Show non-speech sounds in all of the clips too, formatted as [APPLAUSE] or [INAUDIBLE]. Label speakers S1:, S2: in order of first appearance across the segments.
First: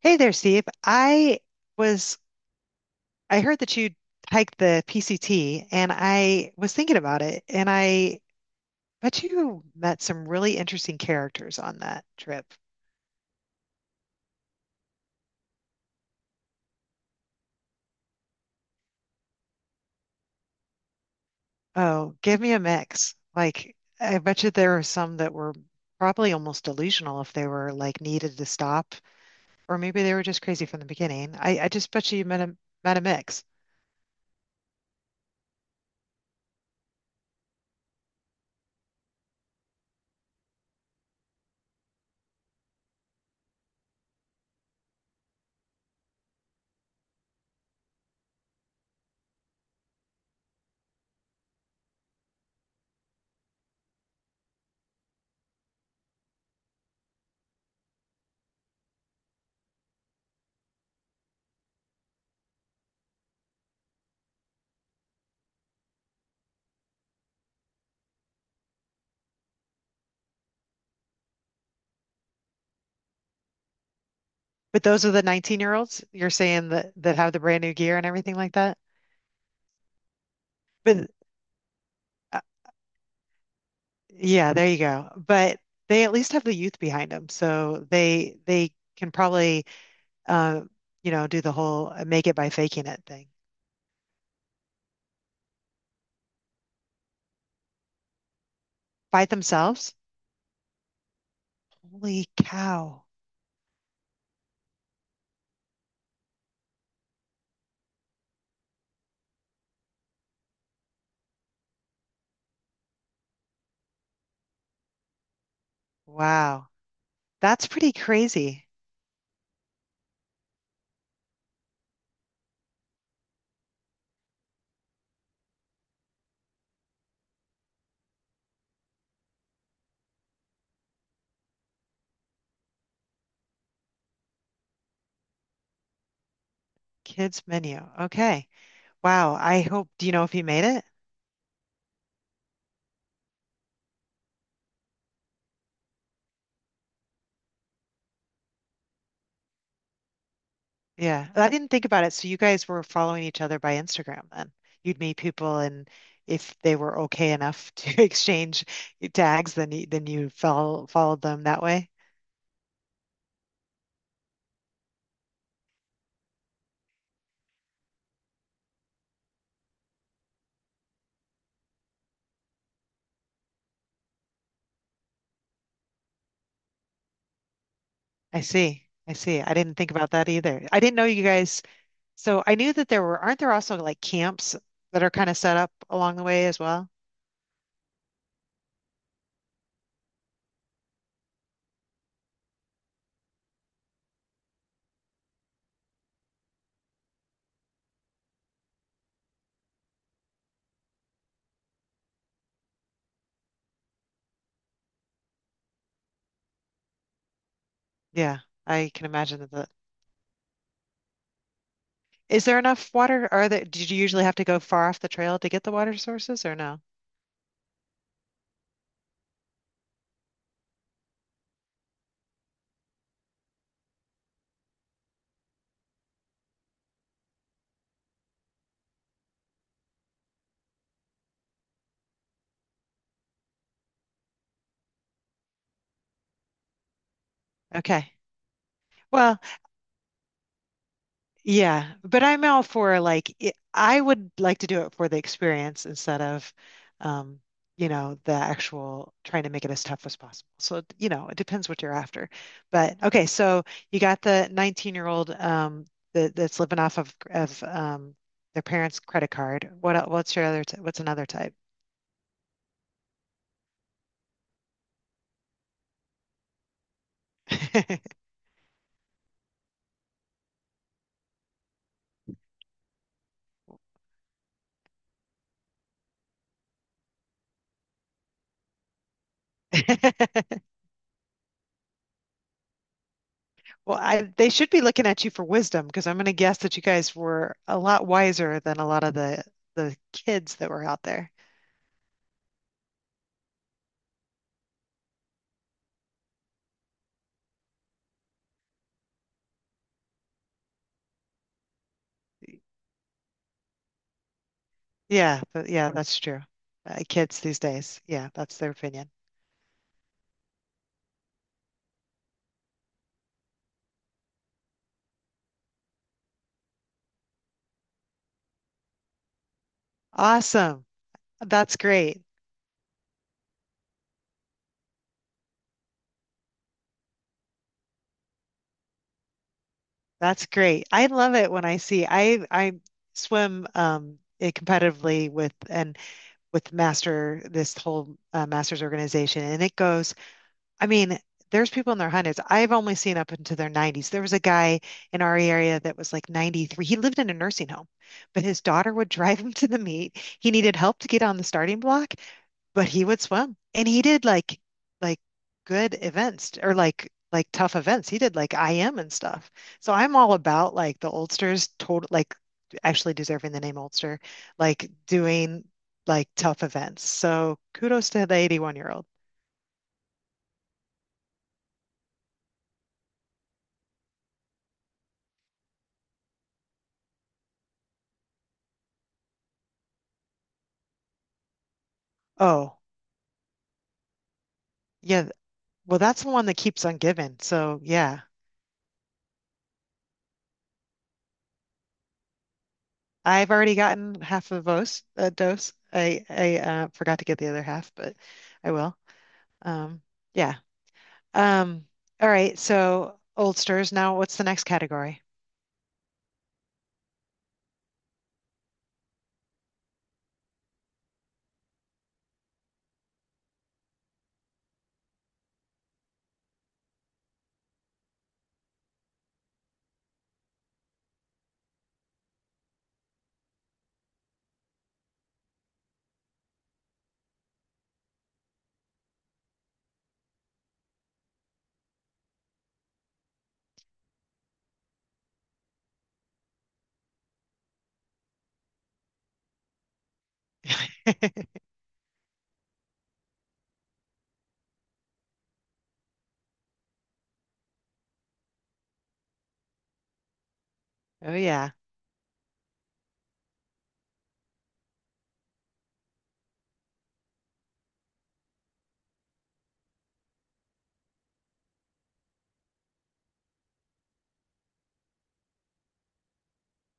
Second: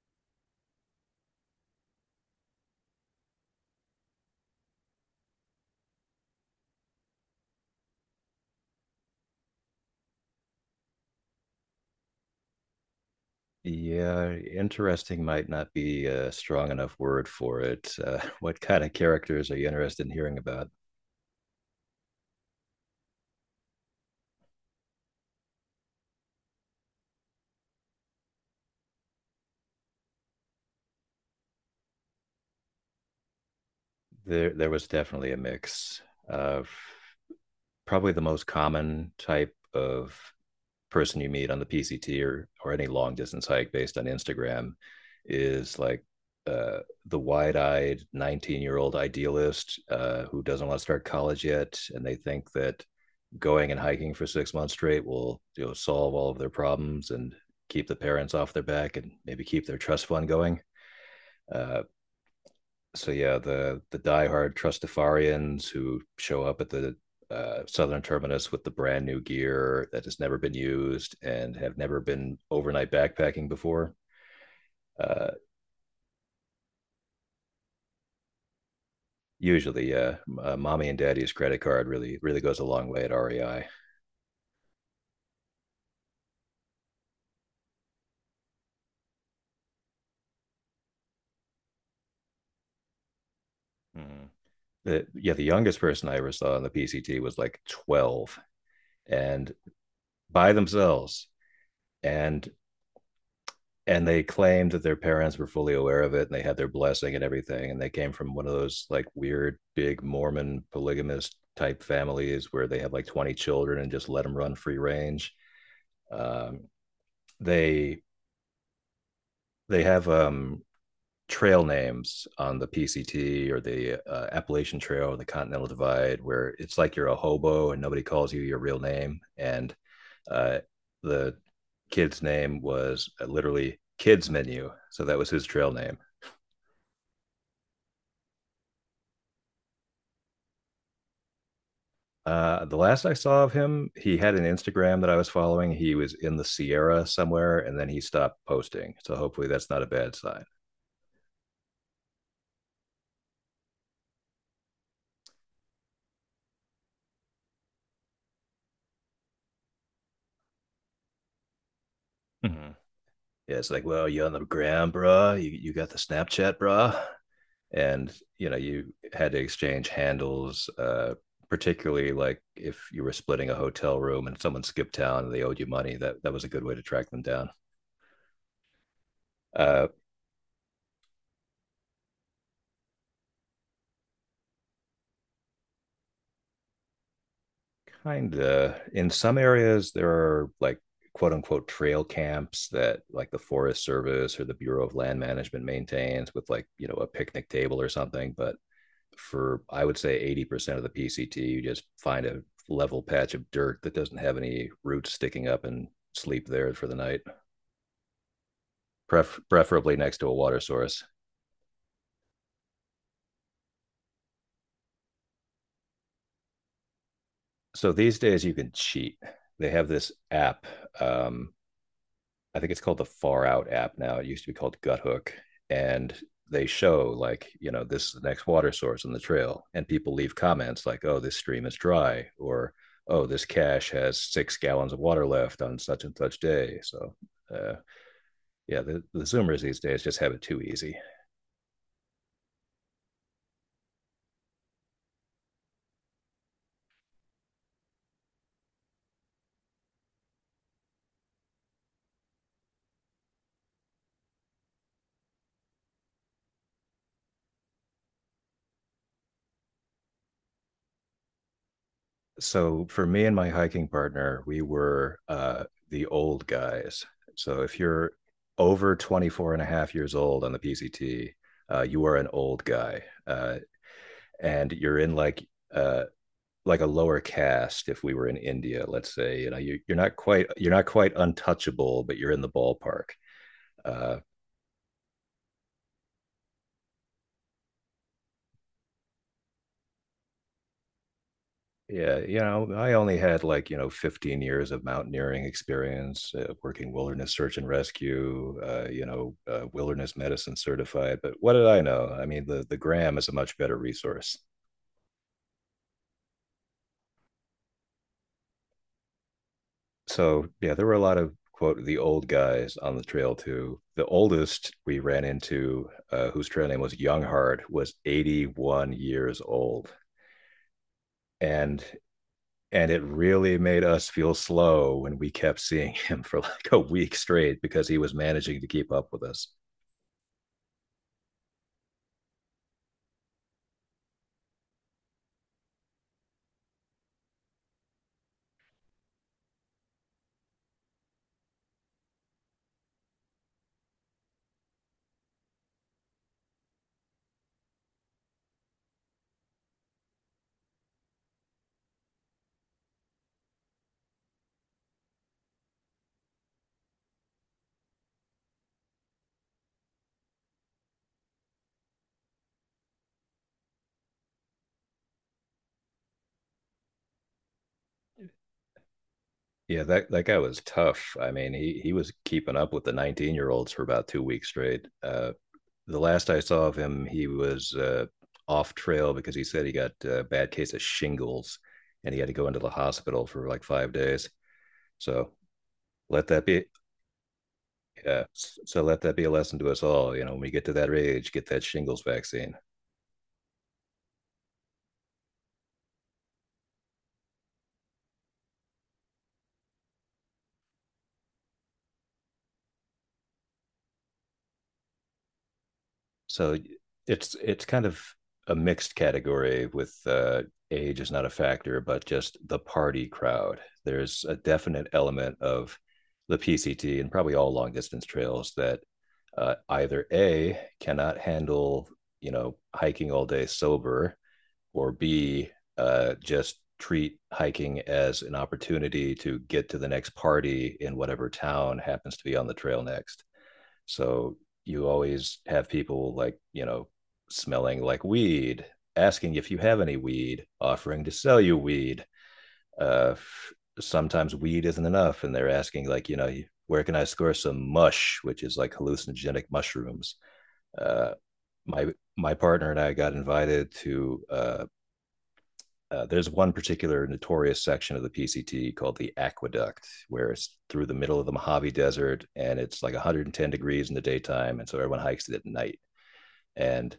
S1: Hey there, Steve. Was I heard that you hiked the PCT, and I was thinking about it, and I bet you met some really interesting characters on that trip.
S2: Yeah, interesting might not be a strong enough word for it. [LAUGHS] What kind of characters are you interested in hearing about?
S1: Oh, give me a mix. Like, I bet you there were some that were probably almost delusional if they were like needed to stop, or maybe they were just crazy from the beginning. I just bet you you met a mix.
S2: There was definitely a mix of probably the most common type of person you meet on the PCT or any long distance hike based on Instagram is like uh, the wide eyed 19-year-old idealist who doesn't want to start college yet. And they think that going and hiking for 6 months straight will solve all of their problems and keep the parents off their back and maybe keep their trust fund going. Uh, so yeah, the diehard Trustafarians who show up at the southern terminus with the brand new gear that has never been used and have never been overnight backpacking before.
S1: But those are the
S2: Uh,
S1: 19-year-olds you're saying that have the brand new gear and everything like that.
S2: Usually, yeah. Mommy and
S1: But
S2: daddy's credit card really goes a long way at REI.
S1: Yeah, there you go. But they at least have the youth behind them, so they can probably uh, you know, do the whole make it by faking it thing.
S2: Mhm. The youngest person I ever saw on the PCT was like 12
S1: Fight
S2: and
S1: themselves?
S2: by themselves.
S1: Holy
S2: And
S1: cow.
S2: and they claimed that their parents were fully aware of it and they had their blessing and everything, and they came from one of those like weird big mormon polygamist type families where they have like 20 children and just let them run free range. um,
S1: Wow. That's pretty
S2: they
S1: crazy.
S2: they have trail names on the PCT or the Appalachian Trail or the Continental Divide where it's like you're a hobo and nobody calls you your real name. And uh, the kid's name was literally kids menu, so that was his trail name.
S1: Kids menu. Okay. Wow. I hope, do you know if he made it?
S2: The last I saw of him, he had an Instagram that I was following. He was in the Sierra somewhere, and then he stopped posting. So hopefully that's not a bad sign.
S1: Yeah. I didn't think about it. So you guys were following each other by Instagram then. You'd meet people, and if they were okay enough to [LAUGHS] exchange tags, then you followed them that way.
S2: Mhm. Yeah, it's like, well, you on the gram, bruh? You got the Snapchat, bruh? And You know, you had to exchange handles, particularly like if you were splitting a hotel room and someone skipped town and they owed you money. That was a good way to track them down.
S1: I see. I see. I didn't
S2: uh
S1: think about that either. I didn't know you guys. So I knew that there were, aren't there also like camps that are kind of set up along the way as well?
S2: Kind of, in some areas there are like quote unquote trail camps that like the forest service or the Bureau of Land Management maintains with like a picnic table or something. But for I would say 80% of the PCT, you just find a level patch of dirt that doesn't have any roots sticking up and sleep there for the night,
S1: Yeah, I can
S2: pref-
S1: imagine that.
S2: preferably next to a water source.
S1: Is there enough water? Are there, did you usually have to go far off the trail to get the water sources or no?
S2: So these days you can cheat. They have this app. Um, I think it's called the Far Out app now. It used to be called Gut Hook, and they show like this is the next water source on the trail, and people leave comments like, "Oh, this stream is dry," or "Oh, this cache has 6 gallons of water left on such and such day." So uh,
S1: Okay.
S2: yeah, the, the
S1: Well,
S2: Zoomers these days just have it too easy.
S1: yeah, but I'm all for like it, I would like to do it for the experience instead of, um, you know, the actual trying to make it as tough as possible. So, you know, it depends what you're after. But okay, so you got the 19-year-old that's living off of their parents' credit card. What's your other t what's another type?
S2: So for me and my hiking partner, we were the old guys. So if you're
S1: [LAUGHS]
S2: over 24 and a half years old on the PCT, you are an old guy, and you're in uh, like a lower caste. If we were in India, let's say, you're not quite untouchable, but you're in the ballpark.
S1: Well,
S2: Uh,
S1: I they should be looking at you for wisdom, because I'm going to guess that you guys were a lot wiser than a lot of the kids that were out there.
S2: Yeah, I only had like, 15 years of mountaineering experience, working wilderness search and rescue, wilderness medicine certified. But what did I know? I mean, the Gram is a much better resource.
S1: Yeah, but yeah, that's true. Kids these days, yeah, that's their opinion.
S2: So, yeah, there were a lot of quote the old guys on the trail too. The oldest we ran into, whose trail name was Younghart, was 81 years old.
S1: Awesome. That's
S2: And
S1: great.
S2: and it really made us feel slow when we kept seeing [LAUGHS] him for like a week straight because he was managing to keep up with us.
S1: That's great. I love it when I see I swim competitively with and with Master this whole Masters organization, and it goes, I mean, there's people in their hundreds. I've only seen up into their 90s. There was a guy in our area that was like 93. He lived in a nursing home, but his daughter would [LAUGHS] drive him to the meet. He needed help to get on the starting block, but he would swim, and he did like like good events, or like tough events. He did like IM and stuff. So I'm all about like the Ulsters total, like actually deserving the name Ulster, like doing tough events. So kudos to the 81-year-old.
S2: Yeah, that guy was tough. I mean, he was keeping up with the 19-year-olds for about 2 weeks straight. The last I saw of him, he was off trail because he said he got a bad case of shingles and he had to go into the
S1: Oh,
S2: hospital for like 5 days.
S1: yeah.
S2: So
S1: Well, that's
S2: let
S1: the
S2: that
S1: one that
S2: be
S1: keeps on giving. So yeah,
S2: Yeah. So let that be a lesson to us all. You know, when we get to that age, get that shingles vaccine.
S1: I've already gotten half of those a dose. I forgot to get the other half, but I will. Um, yeah. Um, all right, so oldsters. Now, what's the next category?
S2: So it's kind of a mixed category with, age is not a factor, but just the party crowd. There's a definite element of the PCT and probably all long distance trails that either A cannot handle hiking all day sober, or B just treat hiking as an opportunity to get to the next party in whatever town happens to be on the trail next. So you always have people like, you know, smelling like weed, asking if you have any weed, offering to sell you
S1: [LAUGHS]
S2: weed. Uh, Sometimes weed isn't enough, and they're asking, like, you know, where can I score some mush, which is like hallucinogenic mushrooms. Uh,
S1: Oh yeah.
S2: my partner and I got invited to there's one particular notorious section of the PCT called the aqueduct, where it's through the middle of the Mojave Desert and it's like 110 degrees in the daytime. And so everyone hikes it at night. And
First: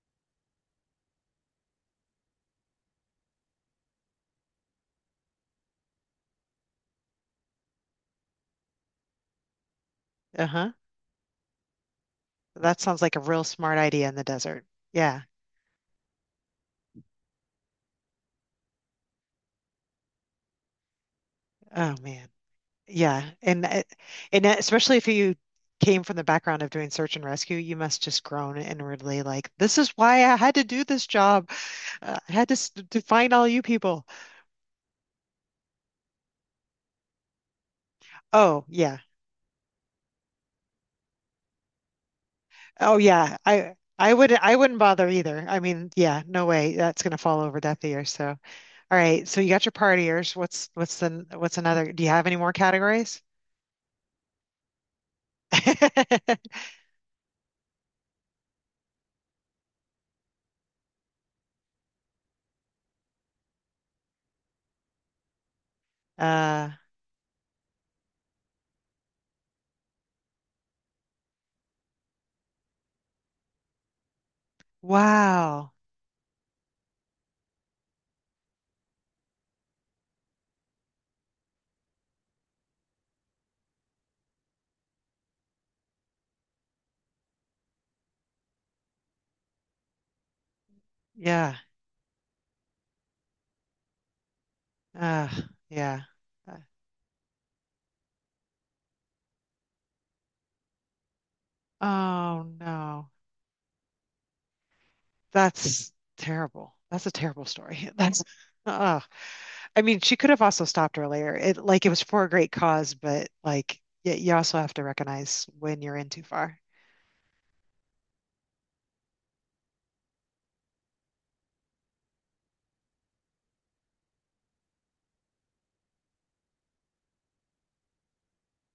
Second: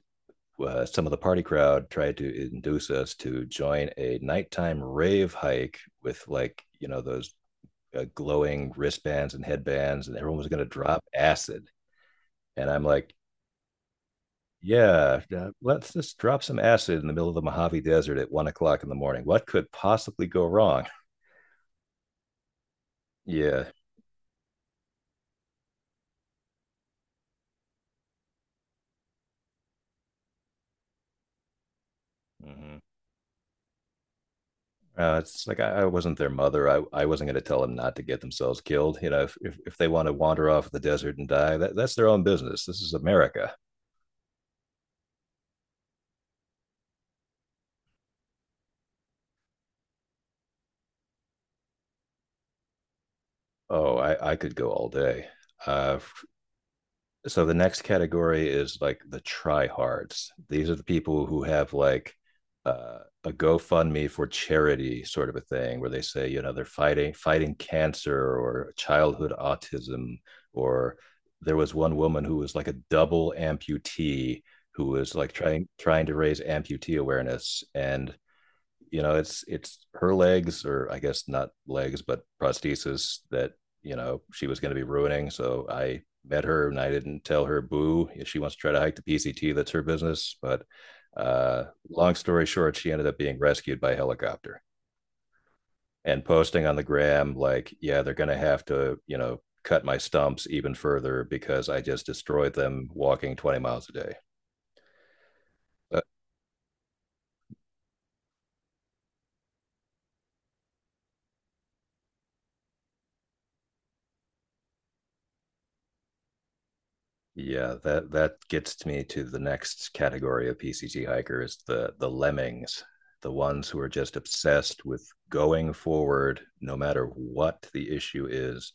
S2: Some of the party crowd tried to induce us to join a nighttime rave hike with, like, you know, those glowing wristbands and headbands, and everyone was going to
S1: Uh-huh.
S2: drop acid. And
S1: That
S2: I'm
S1: sounds
S2: like,
S1: like a real smart idea in the desert.
S2: yeah,
S1: Yeah.
S2: let's just drop some acid in the middle of the Mojave Desert at 1 o'clock in the morning. What could possibly go wrong?
S1: Oh man. Yeah.
S2: Yeah,
S1: And especially if you came from the background of doing search and rescue, you must just groan inwardly like, this is why I had to do this job. I had to s-
S2: Mhm.
S1: to find all you people.
S2: It's like I wasn't their mother. I wasn't going to tell them not to get themselves
S1: Oh
S2: killed.
S1: yeah.
S2: You know, if they want to wander off the desert and die, that's their own business. This is
S1: Oh yeah.
S2: America.
S1: I would I wouldn't bother either. I mean, yeah, no way. That's gonna fall over deaf ears. So. All right, so you got your partiers. What's another? Do you have any more categories?
S2: Oh, I could go all day. Uh,
S1: [LAUGHS]
S2: so the next category is like the tryhards. These are the people who have like uh, a GoFundMe for charity sort of a thing, where they say they're
S1: Uh,
S2: fighting cancer or childhood autism, or there was one woman who was like a double amputee who was like trying
S1: wow.
S2: trying to raise amputee awareness, and it's her legs, or I guess not legs, but prosthesis, that she was going to be ruining. So I met her and I didn't tell her boo. If she wants to try to hike the PCT, that's her business. But
S1: Yeah.
S2: long story short, she ended up being rescued by helicopter
S1: Uh, yeah.
S2: and
S1: Uh,
S2: posting on the gram like, yeah, they're going to have to cut my stumps even further because I just
S1: oh
S2: destroyed them
S1: no.
S2: walking 20 miles a day.
S1: That's
S2: so
S1: terrible. That's a terrible story. [LAUGHS] That's oh. I mean, she could have also stopped earlier. It like it was for a great cause, but like yeah, you also have to recognize when you're in too far.
S2: Yeah, that gets me to the next category of PCT hikers, the lemmings, the ones who are just obsessed with going forward no matter what the issue is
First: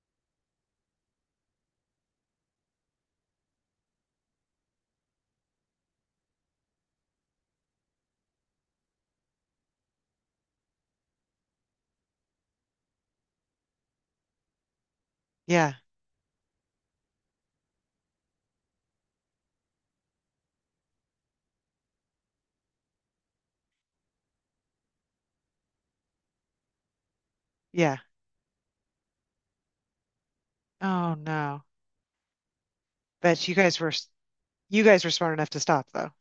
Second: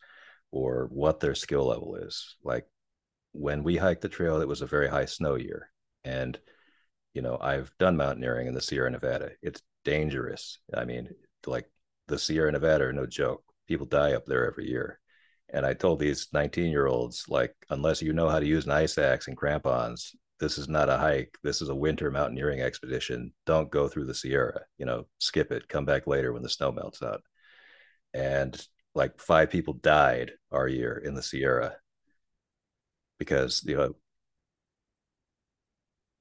S2: or what their skill level is. Like when we hiked the trail, it was a very high snow year, and I've done mountaineering in the Sierra Nevada. It's dangerous. I mean, like the Sierra Nevada are no joke. People die up there every year. And I
S1: Yeah.
S2: told these 19-year-olds, like, unless you know how to use an ice axe and crampons, this is not a hike. This is a winter mountaineering expedition. Don't go through the Sierra, you know, skip it. Come back later when the snow melts out.
S1: Yeah.
S2: And like five people died our year
S1: Oh
S2: in the
S1: no.
S2: Sierra
S1: But you
S2: because,
S1: guys were you guys were smart enough to stop though.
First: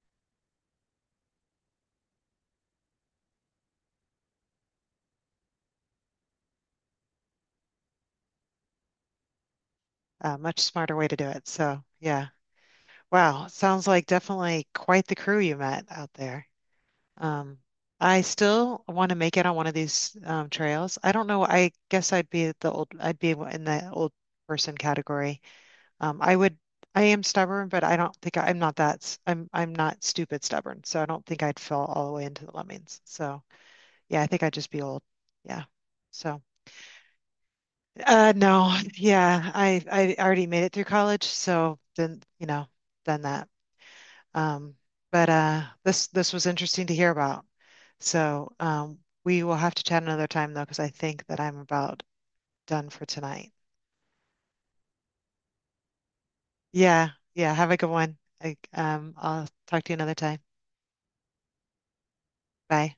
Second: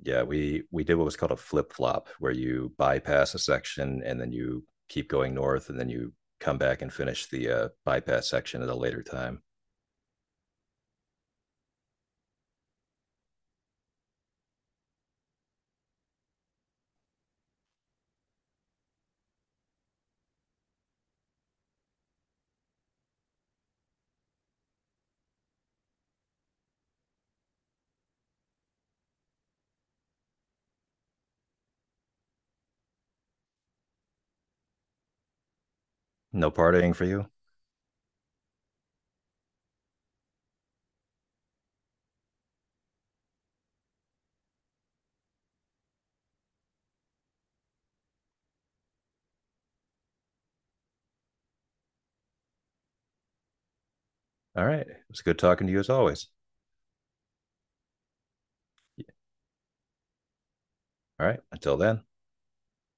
S2: Yeah, we did what was called a flip flop, where you bypass a section and then you keep going north, and then you come back and finish the bypass section at a later time.
S1: A much smarter way to do it. So, yeah. Wow. Sounds like definitely quite the crew you met out there. Um, I still want to make it on one of these trails. I don't know. I guess I'd be the I'd be in the old person category. Um, I would, I am stubborn, but I don't think am not I'm not stupid stubborn. So I don't think I'd fall all the way into the lemmings. So yeah, I think I'd just be old. Yeah. So.
S2: No partying for you.
S1: No, yeah, I already made it through college, so then you know, done that. Um, but this was interesting to hear about. So we will have to chat another time though, because I think that I'm about done for tonight.
S2: All right, it was good talking to you as always.
S1: Yeah, yeah. Have a good one. I'll talk to you another time.
S2: All right, until then.
S1: Bye.